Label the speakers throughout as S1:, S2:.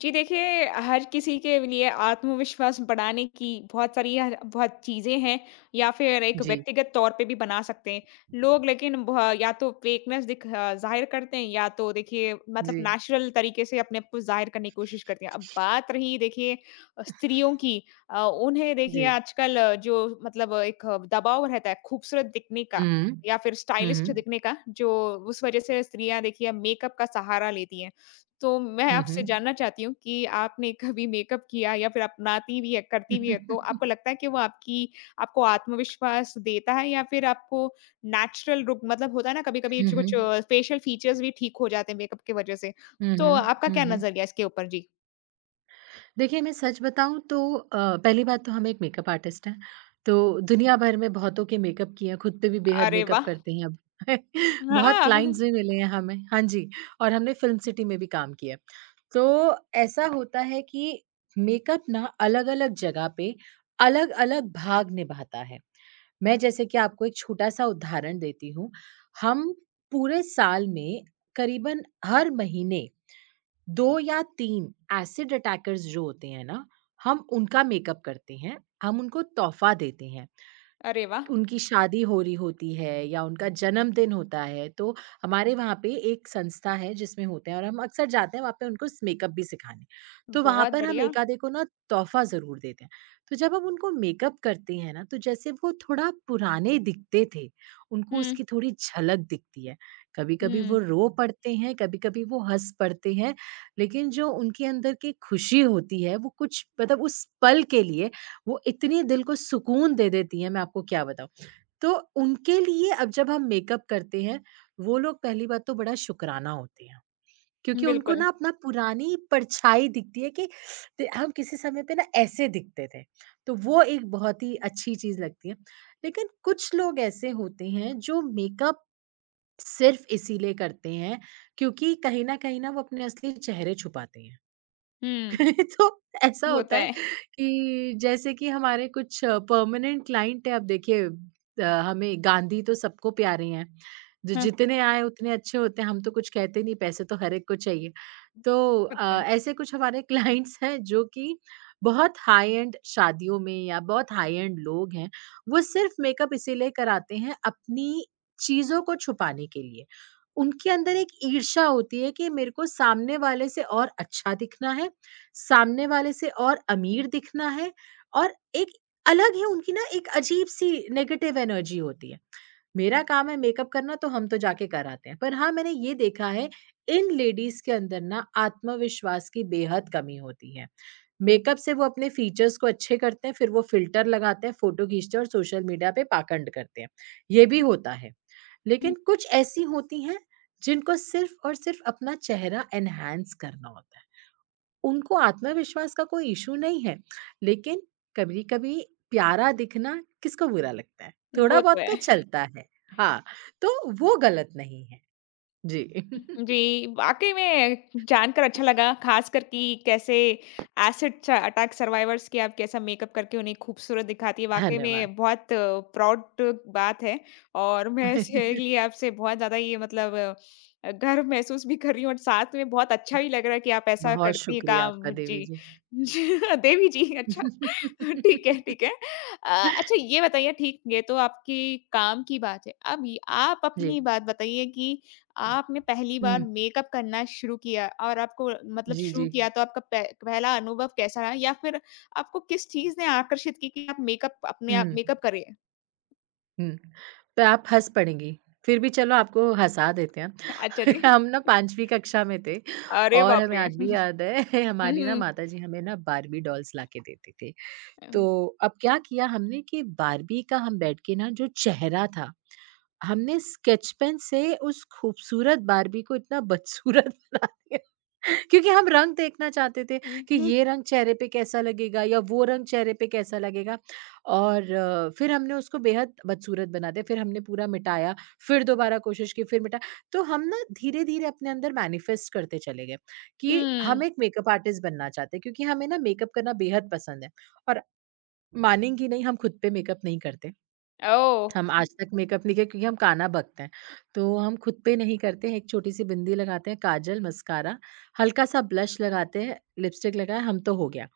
S1: जी देखिए, हर किसी के लिए आत्मविश्वास बढ़ाने की बहुत सारी हर बहुत चीज़ें हैं या फिर एक
S2: जी,
S1: व्यक्तिगत तौर पे भी बना सकते हैं। लोग लेकिन ब या तो ज़ाहिर करते हैं या तो देखिए मतलब
S2: जी,
S1: नेचुरल तरीके से अपने आप को ज़ाहिर करने की कोशिश करते हैं। अब बात रही देखिए स्त्रियों की उन्हें देखिए
S2: जी।
S1: आजकल एक दबाव रहता है खूबसूरत दिखने का
S2: हुँ,
S1: या फिर
S2: हुँ,
S1: स्टाइलिस्ट
S2: हुँ,
S1: दिखने का, जो उस वज़ह से स्त्रियाँ देखिए मेकअप का सहारा लेती हैं। तो मैं
S2: हुँ,
S1: आपसे
S2: हुँ।
S1: जानना चाहती हूँ कि आपने कभी मेकअप किया या फिर अपनाती भी है, करती
S2: हुँ,
S1: भी है, तो
S2: हुँ।
S1: आपको लगता है कि वो आपकी आपको आत्मविश्वास देता है या फिर आपको नेचुरल लुक मतलब होता है ना कभी-कभी
S2: हुँ,
S1: कुछ
S2: हुँ।
S1: फेशियल फीचर्स भी ठीक हो जाते हैं मेकअप की वजह से।
S2: हुँ,
S1: तो
S2: हुँ।
S1: आपका
S2: हुँ,
S1: क्या
S2: हुँ।
S1: नज़रिया है इसके ऊपर? जी।
S2: देखिए, मैं सच बताऊँ तो पहली बात तो हम एक मेकअप आर्टिस्ट हैं, तो दुनिया भर में बहुतों के मेकअप किए हैं, खुद पे भी बेहद
S1: अरे
S2: मेकअप
S1: वाह!
S2: करते हैं अब। बहुत
S1: हाँ।
S2: क्लाइंट्स भी मिले हैं हमें हाँ जी, और हमने फिल्म सिटी में भी काम किया है। तो ऐसा होता है कि मेकअप ना अलग-अलग जगह पे अलग-अलग भाग निभाता है। मैं जैसे कि आपको एक छोटा-सा उदाहरण देती हूँ, हम पूरे साल में करीबन हर महीने 2 या 3 एसिड अटैकर्स जो होते हैं ना, हम उनका मेकअप करते हैं, हम उनको तोहफ़ा देते हैं।
S1: अरे वाह!
S2: उनकी शादी हो रही होती है या उनका जन्मदिन होता है, तो हमारे वहाँ पे एक संस्था है जिसमें होते हैं और हम अक्सर जाते हैं वहाँ पे उनको स मेकअप भी सिखाने। तो वहाँ
S1: बहुत
S2: पर हम
S1: बढ़िया।
S2: एक आधे को ना तोहफ़ा ज़रूर देते हैं। तो जब हम उनको मेकअप करते हैं ना, तो जैसे वो थोड़ा पुराने दिखते थे, उनको
S1: हुँ,
S2: उसकी थोड़ी झलक दिखती है। कभी-कभी
S1: हुँ,
S2: वो रो पड़ते हैं, कभी-कभी वो हँस पड़ते हैं, लेकिन जो उनके अंदर की खुशी होती है, वो कुछ मतलब उस पल के लिए वो इतनी दिल को सुकून दे देती हैं, मैं आपको क्या बताऊँ। तो उनके लिए अब जब हम मेकअप करते हैं, वो लोग पहली बात तो बड़ा शुकराना होते हैं, क्योंकि उनको
S1: बिल्कुल।
S2: ना अपना पुरानी परछाई दिखती है कि त हम किसी समय पे ना ऐसे दिखते थे। तो वो एक बहुत ही अच्छी चीज़ लगती है। लेकिन कुछ लोग ऐसे होते हैं जो मेकअप सिर्फ़ इसीलिए करते हैं, क्योंकि कहीं न कहीं ना वो अपने असली चेहरे छुपाते हैं।
S1: हुँ,
S2: तो ऐसा
S1: होता
S2: होता है
S1: है।
S2: कि जैसे कि हमारे कुछ परमानेंट क्लाइंट है, अब देखिए हमें गांधी तो सबको प्यारे हैं, जो
S1: हाँ।
S2: जितने आए उतने अच्छे होते हैं, हम तो कुछ कहते नहीं, पैसे तो हर एक को चाहिए। तो
S1: होता है।
S2: ऐसे कुछ हमारे क्लाइंट्स हैं जो कि बहुत हाई एंड शादियों में या बहुत हाई एंड लोग हैं, वो सिर्फ़ मेकअप इसीलिए कराते हैं अपनी चीज़ों को छुपाने के लिए। उनके अंदर एक ईर्ष्या होती है कि मेरे को सामने वाले से और अच्छा दिखना है, सामने वाले से और अमीर दिखना है और एक अलग ही उनकी ना एक अजीब-सी नेगेटिव एनर्जी होती है। मेरा काम है मेकअप करना तो हम तो जाके कर आते हैं। पर हाँ, मैंने ये देखा है इन लेडीज़ के अंदर ना आत्मविश्वास की बेहद कमी होती है। मेकअप से वो अपने फीचर्स को अच्छे करते हैं, फिर वो फ़िल्टर लगाते हैं, फ़ोटो खींचते हैं और सोशल मीडिया पे पाखंड करते हैं। ये भी होता है।
S1: हम्म,
S2: लेकिन कुछ ऐसी होती हैं जिनको सिर्फ़ और सिर्फ़ अपना चेहरा एनहांस करना होता है। उनको आत्मविश्वास का कोई इश्यू नहीं है, लेकिन कभी-कभी प्यारा दिखना किसको बुरा लगता है?
S1: वो तो
S2: थोड़ा-बहुत
S1: है।
S2: तो चलता है। हाँ, तो वो गलत नहीं है। जी।
S1: जी, वाक़ई में जानकर अच्छा लगा, ख़ासकर कि कैसे एसिड च अटैक सर्वाइवर्स की आप कैसा मेकअप करके उन्हें खूबसूरत दिखाती है। वाक़ई
S2: धन्यवाद।
S1: में बहुत प्राउड बात है और मैं इसके लिए आपसे बहुत ज़्यादा गर्व महसूस भी कर रही हूँ और साथ में बहुत अच्छा भी लग रहा है कि आप ऐसा
S2: बहुत
S1: करती हैं
S2: शुक्रिया आपका
S1: काम।
S2: देवी
S1: जी।
S2: जी।
S1: जी, देवी जी, अच्छा ठीक है, ठीक है। अच्छा ये बताइए ये तो आपकी काम की बात है। अब ये आप
S2: जी।
S1: अपनी बात बताइए कि आपने पहली बार
S2: हुँ,
S1: मेकअप करना शुरू किया और आपको मतलब
S2: जी,
S1: शुरू
S2: जी।
S1: किया तो आपका पह पहला अनुभव कैसा रहा? या फिर आपको किस चीज़ ने आकर्षित की कि आप मेकअप अपने आप
S2: हुँ,
S1: मेकअप करें?
S2: हुँ। तो आप हँस पड़ेंगी, फिर भी चलो आपको हँसा देते हैं।
S1: अच्छा जी।
S2: हम ना 5वीं कक्षा में थे
S1: अरे
S2: और
S1: बाप
S2: हमें
S1: रे!
S2: आज भी याद है
S1: हुँ,
S2: हमारी ना
S1: हुँ।
S2: माताजी हमें ना बार्बी डॉल्स लाके देते थे।
S1: अ,
S2: तो अब क्या किया हमने कि बार्बी का हम बैठ के ना जो चेहरा था हमने स्केच पेन से उस खूबसूरत बार्बी को इतना बदसूरत बना दिया क्योंकि हम रंग देखना चाहते थे
S1: हुँ,
S2: कि
S1: हुँ।
S2: ये रंग चेहरे पे कैसा लगेगा या वो रंग चेहरे पे कैसा लगेगा और फिर हमने उसको बेहद बदसूरत बना दिया। फिर हमने पूरा मिटाया, फिर दोबारा कोशिश की, फिर मिटाया। तो हम ना धीरे-धीरे अपने अंदर मैनिफेस्ट करते चले गए कि
S1: हुँ।
S2: हम एक मेकअप आर्टिस्ट बनना चाहते हैं क्योंकि हमें ना मेकअप करना बेहद पसंद है और मानेंगी नहीं हम खुद पे मेकअप नहीं करते।
S1: ओह!
S2: हम आज तक मेकअप नहीं किया क्योंकि हम काना बकते हैं। तो हम खुद पे नहीं करते हैं, एक छोटी-सी बिंदी लगाते हैं, काजल, मस्कारा, हल्का-सा ब्लश लगाते हैं, लिपस्टिक लगाए, हम तो हो गया।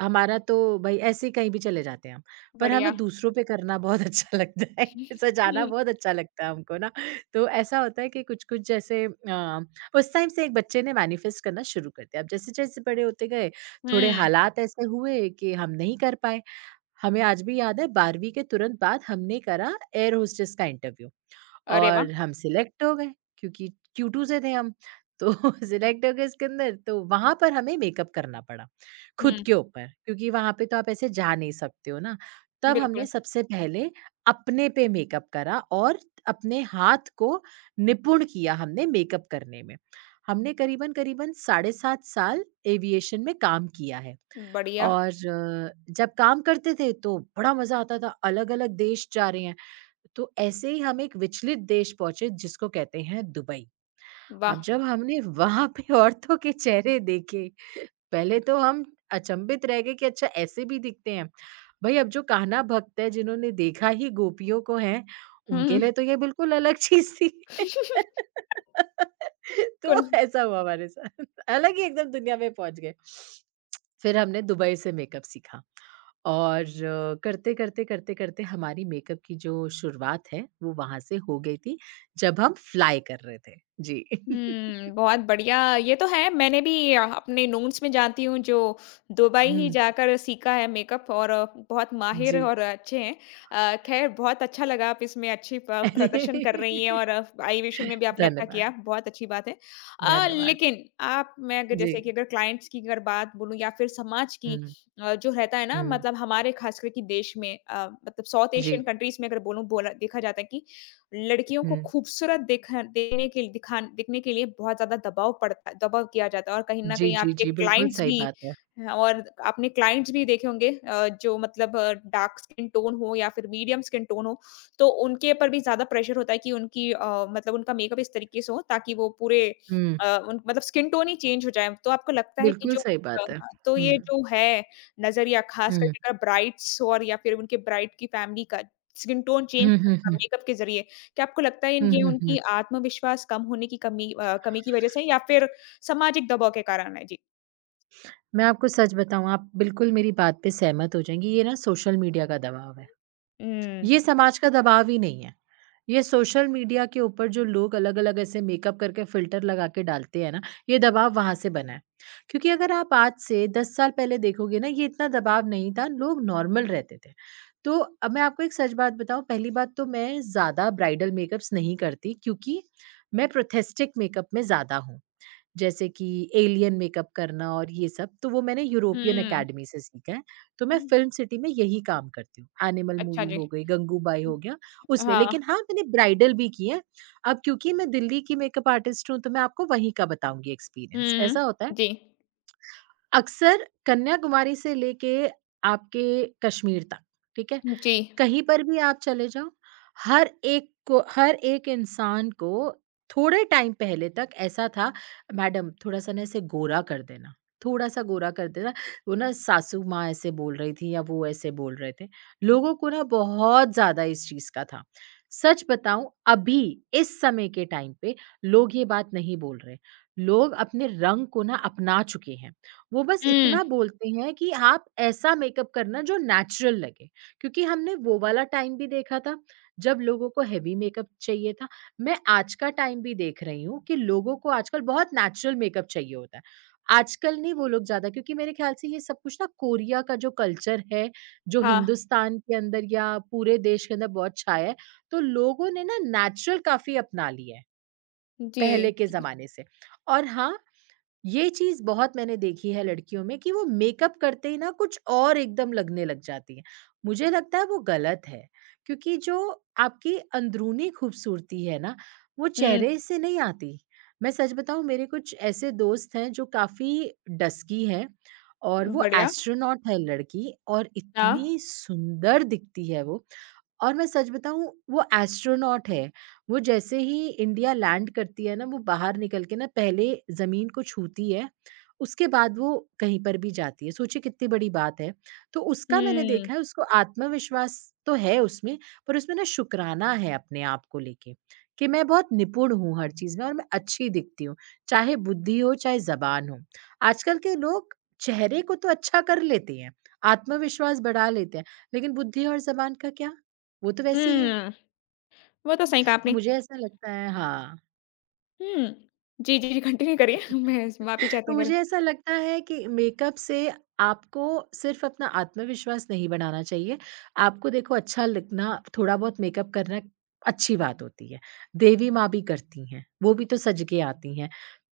S2: हमारा तो भई ऐसे ही कहीं भी चले जाते हैं हम। पर हमें
S1: बढ़िया।
S2: दूसरों पे करना बहुत अच्छा लगता है, सजाना
S1: हुँ,
S2: बहुत अच्छा लगता है हमको ना। तो ऐसा होता है कि कुछ-कुछ जैसे उस टाइम से एक बच्चे ने मैनिफेस्ट करना शुरू कर दिया। अब जैसे-जैसे बड़े होते गए, थोड़े
S1: हुँ।
S2: हालात ऐसे हुए कि हम नहीं कर पाए। हमें आज भी याद है 12वीं के तुरंत बाद हमने करा एयर होस्टेस का इंटरव्यू
S1: अरे वाह!
S2: और हम सिलेक्ट हो गए क्योंकि क्यू2 से थे हम। तो सिलेक्ट हो गए इसके अंदर तो वहाँ पर हमें मेकअप करना पड़ा, खुद
S1: हुँ,
S2: के ऊपर क्योंकि वहाँ पे तो आप ऐसे जा नहीं सकते हो ना। तब
S1: बिल्कुल।
S2: हमने सबसे पहले अपने पे मेकअप करा और अपने हाथ को निपुण किया हमने मेकअप करने में। हमने करीबन-करीबन साढ़े 7 साल एविएशन में काम किया है।
S1: बढ़िया,
S2: और जब काम करते थे तो बड़ा मज़ा आता था, अलग-अलग देश जा रहे हैं। तो ऐसे ही हम एक विचलित देश पहुँचे जिसको कहते हैं दुबई। अब
S1: वाह!
S2: जब हमने वहाँ पे औरतों के चेहरे देखे, पहले तो हम अचंभित रह गए कि अच्छा ऐसे भी दिखते हैं। भई अब जो कान्हा भक्त है जिन्होंने देखा ही गोपियों को है,
S1: हुँ,
S2: उनके
S1: हुँ।
S2: लिए तो ये बिल्कुल अलग चीज़ थी।
S1: कुल
S2: तो ऐसा हुआ हमारे साथ, अलग ही एकदम दुनिया में पहुँच गए। फिर हमने दुबई से मेकअप सीखा और करते, करते, करते, करते हमारी मेकअप की जो शुरुआत है वो वहाँ से हो गई थी जब हम फ्लाई कर रहे थे। जी।
S1: हुँ, बहुत बढ़िया, ये तो है मैंने भी अपने नोन्स में जानती हूँ जो दुबई ही
S2: हुँ,
S1: जाकर सीखा है मेकअप और बहुत माहिर
S2: जी।
S1: और अच्छे हैं। ख़ैर बहुत अच्छा लगा आप इसमें अच्छी प प्रदर्शन कर रही हैं और एविएशन में भी आपने अच्छा किया,
S2: धन्यवाद,
S1: बहुत अच्छी बात है। अ,
S2: धन्यवाद।
S1: लेकिन आप मैं अगर
S2: जी।
S1: जैसे कि अगर क्लाइंट्स की अगर बात बोलूँ या फिर समाज की
S2: हुँ,
S1: जो रहता है ना
S2: हुँ,
S1: मतलब हमारे ख़ास कर कि देश में मतलब साउथ
S2: जी,
S1: एशियन कंट्रीज़ में अगर बोलूँ बोला देखा जाता है कि लड़कियों
S2: हुँ।
S1: को खूबसूरत दिख देने के दिखा दिखने के लिए बहुत ज़्यादा दबाव किया जाता है और कहीं न
S2: जी,
S1: कहीं
S2: जी,
S1: आपके
S2: जी, बिल्कुल
S1: क्लाइंट्स
S2: सही
S1: भी
S2: बात है।
S1: हैं, और आपने क्लाइंट्स भी देखे होंगे अ, जो मतलब डार्क स्किन टोन हो या फिर मीडियम स्किन टोन हो, तो उनके ऊपर भी ज़्यादा प्रेशर होता है कि उनकी अ, मतलब उनका मेकअप इस तरीके से हो ताकि वो पूरे
S2: हुँ,
S1: अ, उन मतलब स्किन टोन ही चेंज हो जाए। तो आपको लगता है कि
S2: बिल्कुल
S1: जो
S2: सही बात है।
S1: अ,
S2: हुँ,
S1: ये जो है नज़रिया ख़ास
S2: हुँ,
S1: करके अगर ब्राइड्स और या फिर उनके ब्राइड की फैमिली का स्किन टोन चेंज
S2: हुँ, हुँ,
S1: करना
S2: हुँ,
S1: मेकअप के ज़रिए, क्या आपको लगता है इन
S2: हुँ,
S1: ये
S2: हुँ,
S1: उनकी
S2: हुँ।
S1: आत्मविश्वास कम होने की कमी अ, कमी की वजह से है या फिर सामाजिक दबाव के कारण है? जी।
S2: मैं आपको सच बताऊँ, आप बिल्कुल मेरी बात पे सहमत हो जाएँगी, ये ना सोशल मीडिया का दबाव है।
S1: हुँ।
S2: ये समाज का दबाव ही नहीं है। ये सोशल मीडिया के ऊपर जो लोग अलग-अलग ऐसे मेकअप करके फ़िल्टर लगा के डालते हैं ना, ये दबाव वहाँ से बना है। क्योंकि अगर आप आज से 10 साल पहले देखोगे ना, ये इतना दबाव नहीं था, लोग नॉर्मल रहते थे। तो अब मैं आपको एक सच बात बताऊँ, पहली बात तो मैं ज़्यादा ब्राइडल मेकअप्स नहीं करती क्योंकि मैं प्रोस्थेटिक मेकअप में ज़्यादा हूँ। जैसे कि एलियन मेकअप करना और ये सब, तो वो मैंने यूरोपियन
S1: हुँ।
S2: अकेडमी से सीखा है। तो मैं
S1: हुँ।
S2: फ़िल्म सिटी में यही काम करती हूँ। एनिमल
S1: अच्छा
S2: मूवी
S1: जी।
S2: हो गई, गंगूबाई हो गया, उसमें।
S1: हाँ।
S2: लेकिन हाँ, मैंने ब्राइडल भी की है। अब क्योंकि मैं दिल्ली की मेकअप आर्टिस्ट हूँ, तो मैं आपको वहीं का बताऊँगी एक्सपीरियंस।
S1: हुँ,
S2: ऐसा होता है,
S1: जी।
S2: अक्सर कन्याकुमारी से लेके आपके कश्मीर तक, ठीक है?
S1: जी।
S2: कहीं पर भी आप चले जाओ, हर एक को हर एक इंसान को थोड़े टाइम पहले तक ऐसा था, "मैडम थोड़ा-सा ना इसे गोरा कर देना, थोड़ा-सा गोरा कर देना।" वो ना सासू माँ ऐसे बोल रही थी या वो ऐसे बोल रहे थे। लोगों को ना बहुत ज़्यादा इस चीज़ का था। सच बताऊँ अभी इस समय के टाइम पे लोग ये बात नहीं बोल रहे। लोग अपने रंग को ना अपना चुके हैं। वो बस
S1: हुँ,
S2: इतना बोलते हैं कि आप ऐसा मेकअप करना जो नेचुरल लगे। क्योंकि हमने वो वाला टाइम भी देखा था, जब लोगों को हेवी मेकअप चाहिए था। मैं आज का टाइम भी देख रही हूँ कि लोगों को आजकल बहुत नेचुरल मेकअप चाहिए होता है। आजकल नहीं वो लोग ज़्यादा क्योंकि मेरे ख़्याल से ये सब कुछ ना कोरिया का जो कल्चर है, जो
S1: हाँ,
S2: हिंदुस्तान के अंदर या पूरे देश के अंदर बहुत छाया है, तो लोगों ने ना नेचुरल काफ़ी अपना लिया है,
S1: जी।
S2: पहले के ज़माने से। और हाँ, ये चीज़ बहुत मैंने देखी है लड़कियों में कि वो मेकअप करते ही ना कुछ और एकदम लगने लग जाती हैं। मुझे लगता है वो गलत है, क्योंकि जो आपकी अंदरूनी खूबसूरती है ना, वो
S1: हुँ,
S2: चेहरे से नहीं आती। मैं सच बताऊँ मेरे कुछ ऐसे दोस्त हैं जो काफ़ी डस्की हैं और वो
S1: बढ़िया।
S2: एस्ट्रोनॉट है लड़की और
S1: हाँ।
S2: इतनी सुंदर दिखती है वो और मैं सच बताऊँ वो एस्ट्रोनॉट है। वो जैसे ही इंडिया लैंड करती है ना वो बाहर निकल के ना पहले ज़मीन को छूती है, उसके बाद वो कहीं पर भी जाती है। सोचिए कितनी बड़ी बात है। तो उसका मैंने
S1: हुँ,
S2: देखा है उसको आत्मविश्वास तो है उसमें, पर उसमें ना शुकराना है अपने आप को लेके, कि मैं बहुत निपुण हूँ हर चीज़ में और मैं अच्छी दिखती हूँ, चाहे बुद्धि हो चाहे ज़बान हो। आजकल के लोग चेहरे को तो अच्छा कर लेते हैं, आत्मविश्वास बढ़ा लेते हैं, लेकिन बुद्धि और ज़बान का क्या? वो तो वैसे ही है।
S1: हुँ, वो तो सही कहा
S2: तो
S1: आपने।
S2: मुझे ऐसा लगता है हाँ।
S1: हुँ। जी, जी, जी, कंटिन्यू करिए। मैं माफ़ी चाहती
S2: तो
S1: हूँ अगर
S2: मुझे ऐसा लगता है कि मेकअप से आपको सिर्फ़ अपना आत्मविश्वास नहीं बनाना चाहिए। आपको देखो अच्छा लगना, थोड़ा बहुत मेकअप करना अच्छी बात होती है। देवी माँ भी करती हैं, वो भी तो सज के आती हैं।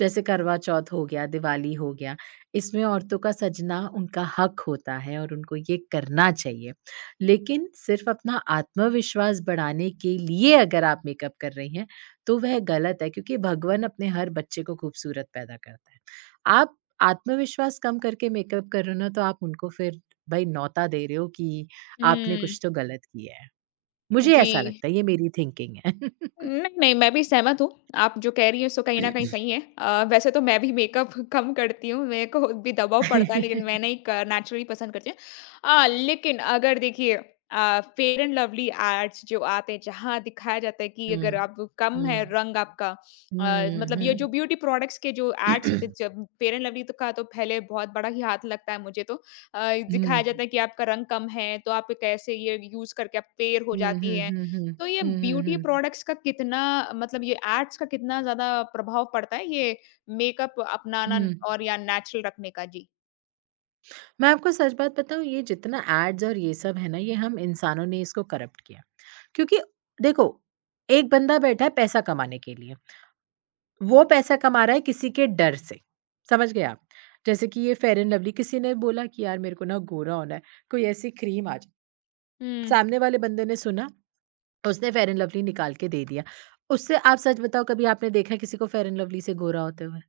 S2: जैसे करवा चौथ हो गया, दिवाली हो गया, इसमें औरतों का सजना उनका हक होता है और उनको ये करना चाहिए। लेकिन सिर्फ़ अपना आत्मविश्वास बढ़ाने के लिए अगर आप मेकअप कर रही हैं, तो वह गलत है क्योंकि भगवन अपने हर बच्चे को खूबसूरत पैदा करता है। आप आत्मविश्वास कम करके मेकअप कर रहे हो ना तो आप उनको फिर भाई नौता दे रहे हो कि आपने
S1: हुँ,
S2: कुछ तो गलत किया है। मुझे
S1: जी।
S2: ऐसा लगता है ये मेरी थिंकिंग है।
S1: नहीं, नहीं, मैं भी सहमत हूँ। आप जो कह रही हैं सो कहीं न कहीं सही है। वैसे तो मैं भी मेकअप कम करती हूँ, मेरे को भी दबाव पड़ता है लेकिन मैं नहीं क नेचुरली पसंद करती हूँ। लेकिन अगर देखिए फेयर एंड लवली एड्स जो आते हैं जहाँ दिखाया जाता है कि
S2: हुँ।
S1: अगर आप कम है
S2: हुँ।
S1: रंग आपका
S2: हुँ,
S1: ये जो
S2: हुँ।
S1: ब्यूटी प्रोडक्ट्स के जो एड्स होते हैं जब फेयर एंड लवली तो का तो पहले बहुत बड़ा ही हाथ लगता है मुझे तो। अ, दिखाया
S2: हुँ।
S1: जाता है कि आपका रंग कम है तो आप कैसे ये यूज़ करके आप फेयर हो
S2: हुँ,
S1: जाती
S2: हुँ,
S1: हैं।
S2: हुँ, हुँ।
S1: तो ये
S2: हुँ, हुँ,
S1: ब्यूटी
S2: हुँ।
S1: प्रोडक्ट्स का कितना मतलब ये एड्स का कितना ज़्यादा प्रभाव पड़ता है ये मेकअप अपनाना
S2: हुँ।
S1: और या नेचुरल रखने का? जी।
S2: मैं आपको सच बात बताऊँ ये जितना एड्स और ये सब है ना ये हम इंसानों ने इसको करप्ट किया। क्योंकि देखो एक बंदा बैठा है पैसा कमाने के लिए, वो पैसा कमा रहा है किसी के डर से, समझ गए आप? जैसे कि ये फेयर एंड लवली किसी ने बोला कि यार मेरे को ना गोरा होना है, कोई ऐसी क्रीम आ जाए।
S1: हुँ।
S2: सामने वाले बंदे ने सुना, उसने फेयर एंड लवली निकाल के दे दिया। उससे आप सच बताओ कभी आपने देखा है किसी को फेयर एंड लवली से गोरा होते हुए?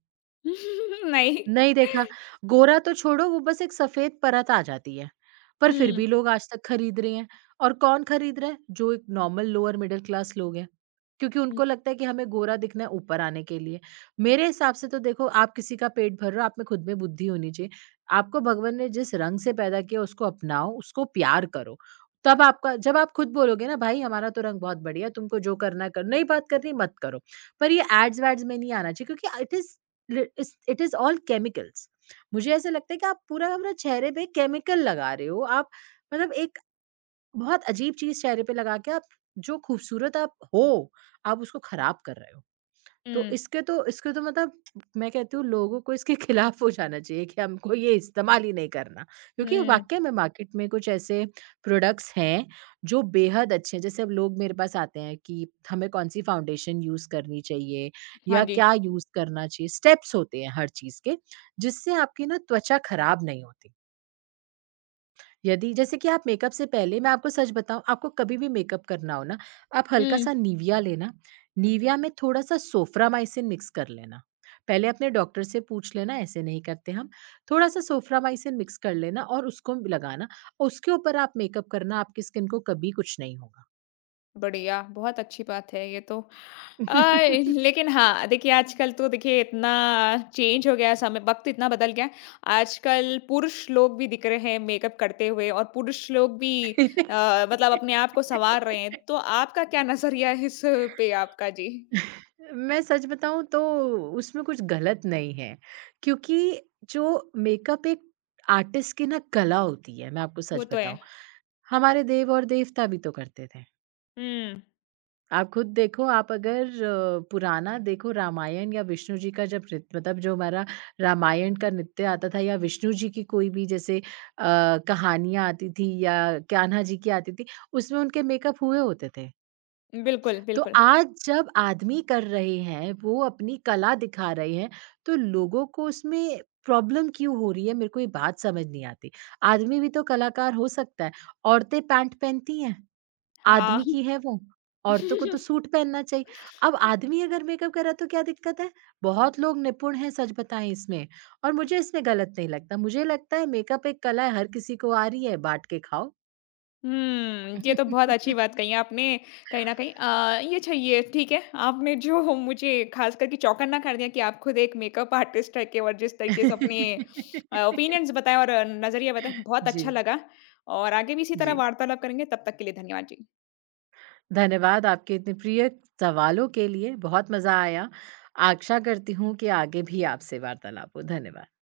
S1: नहीं।
S2: नहीं देखा, गोरा तो छोड़ो वो बस एक सफ़ेद परत आ जाती है, पर फिर
S1: हुँ,
S2: भी लोग आज तक खरीद रहे हैं और कौन खरीद रहा है? जो एक नॉर्मल लोअर मिडल क्लास लोग हैं, क्योंकि
S1: हुँ,
S2: उनको लगता है कि हमें गोरा दिखना है ऊपर आने के लिए। मेरे हिसाब से तो देखो आप किसी का पेट भर रहे हो, आप में खुद में बुद्धि होनी चाहिए। आपको भगवन ने जिस रंग से पैदा किया उसको अपनाओ, उसको प्यार करो, तब आपका जब आप खुद बोलोगे ना भाई हमारा तो रंग बहुत बढ़िया है, तुमको जो करना है करो, नहीं बात करनी मत करो। पर ये एड्स-वैड्स में नहीं आना चाहिए क्योंकि it is it is all chemicals. मुझे ऐसा लगता है कि आप पूरा अपना चेहरे पे केमिकल लगा रहे हो। आप मतलब एक बहुत अजीब चीज चेहरे पे लगा के आप जो खूबसूरत आप हो आप उसको खराब कर रहे हो। तो
S1: हुँ,
S2: इसके तो इसके तो मतलब मैं कहती हूँ लोगों को इसके खिलाफ हो जाना चाहिए कि हमको ये इस्तेमाल ही नहीं करना। क्योंकि
S1: हुँ।
S2: वाक़ई में मार्केट में कुछ ऐसे प्रोडक्ट्स हैं जो बेहद अच्छे हैं। जैसे अब लोग मेरे पास आते हैं कि हमें कौन-सी फाउंडेशन यूज़ करनी चाहिए
S1: हाँ
S2: या
S1: जी।
S2: क्या यूज़ करना चाहिए, स्टेप्स होते हैं हर चीज़ के जिससे आपकी ना त्वचा खराब नहीं होती। यदि जैसे कि आप मेकअप से पहले मैं आपको सच बताऊँ, आपको कभी भी मेकअप करना हो ना, आप
S1: हुँ,
S2: हल्का-सा निविया लेना, निविया में थोड़ा-सा सोफ्रामाइसिन मिक्स कर लेना। पहले अपने डॉक्टर से पूछ लेना, ऐसे नहीं करते हम। थोड़ा-सा सोफ्रामाइसिन मिक्स कर लेना और उसको लगाना, और उसके ऊपर आप मेकअप करना, आपकी स्किन को कभी कुछ नहीं होगा।
S1: बढ़िया, बहुत अच्छी बात है ये तो। अ, लेकिन हाँ, देखिए आजकल तो देखिए इतना चेंज हो गया है समय वक़्त इतना बदल गया है। आजकल पुरुष लोग भी दिख रहे हैं मेकअप करते हुए और पुरुष लोग भी अपने आप को सँवार रहे हैं। तो आपका क्या नज़रिया है इस पे आपका? जी,
S2: मैं सच बताऊँ तो उसमें कुछ गलत नहीं है, क्योंकि जो मेकअप एक आर्टिस्ट की ना कला होती है, मैं आपको
S1: वो
S2: सच
S1: तो है।
S2: बताऊँ। हमारे देव और देवता भी तो करते थे।
S1: हुँ,
S2: आप खुद देखो आप अगर पुराना देखो रामायण या विष्णु जी का जब नृत्य मतलब जो हमारा रामायण का नृत्य आता था या विष्णु जी की कोई भी जैसे कहानियाँ आती थी या कान्हा जी की आती थी, उसमें उनके मेकअप हुए होते थे।
S1: बिल्कुल,
S2: तो
S1: बिल्कुल।
S2: आज जब आदमी कर रहे हैं, वो अपनी कला दिखा रहे हैं, तो लोगों को उसमें प्रॉब्लम क्यों हो रही है? मेरे को ये बात समझ नहीं आती। आदमी भी तो कलाकार हो सकता है। औरतें पैंट पहनती हैं,
S1: हाँ।
S2: आदमी की है वो। औरतों को तो सूट पहनना चाहिए। अब आदमी अगर मेकअप कर रहा है तो क्या दिक्कत है? बहुत लोग निपुण हैं सच बताएँ इसमें और मुझे इसमें गलत नहीं लगता। मुझे लगता है मेकअप एक कला है, हर किसी को आ रही है, बाँट के खाओ।
S1: हुँ, ये तो बहुत अच्छी बात कही आपने कहीं न कहीं ये चाहिए ठीक है, आपने जो मुझे ख़ास करके चौकन्ना कर दिया कि आप खुद एक मेकअप आर्टिस्ट है के और जिस तरीके से अपने ओपिनियंस बताए और नज़रिया बताए, बहुत अच्छा
S2: जी,
S1: लगा और आगे भी इसी तरह
S2: जी।
S1: वार्तालाप करेंगे, तब तक के लिए धन्यवाद जी।
S2: धन्यवाद आपके इतने प्रिय सवालों के लिए, बहुत मज़ा आया। आशा करती हूँ कि आगे भी आपसे वार्तालाप हो। धन्यवाद।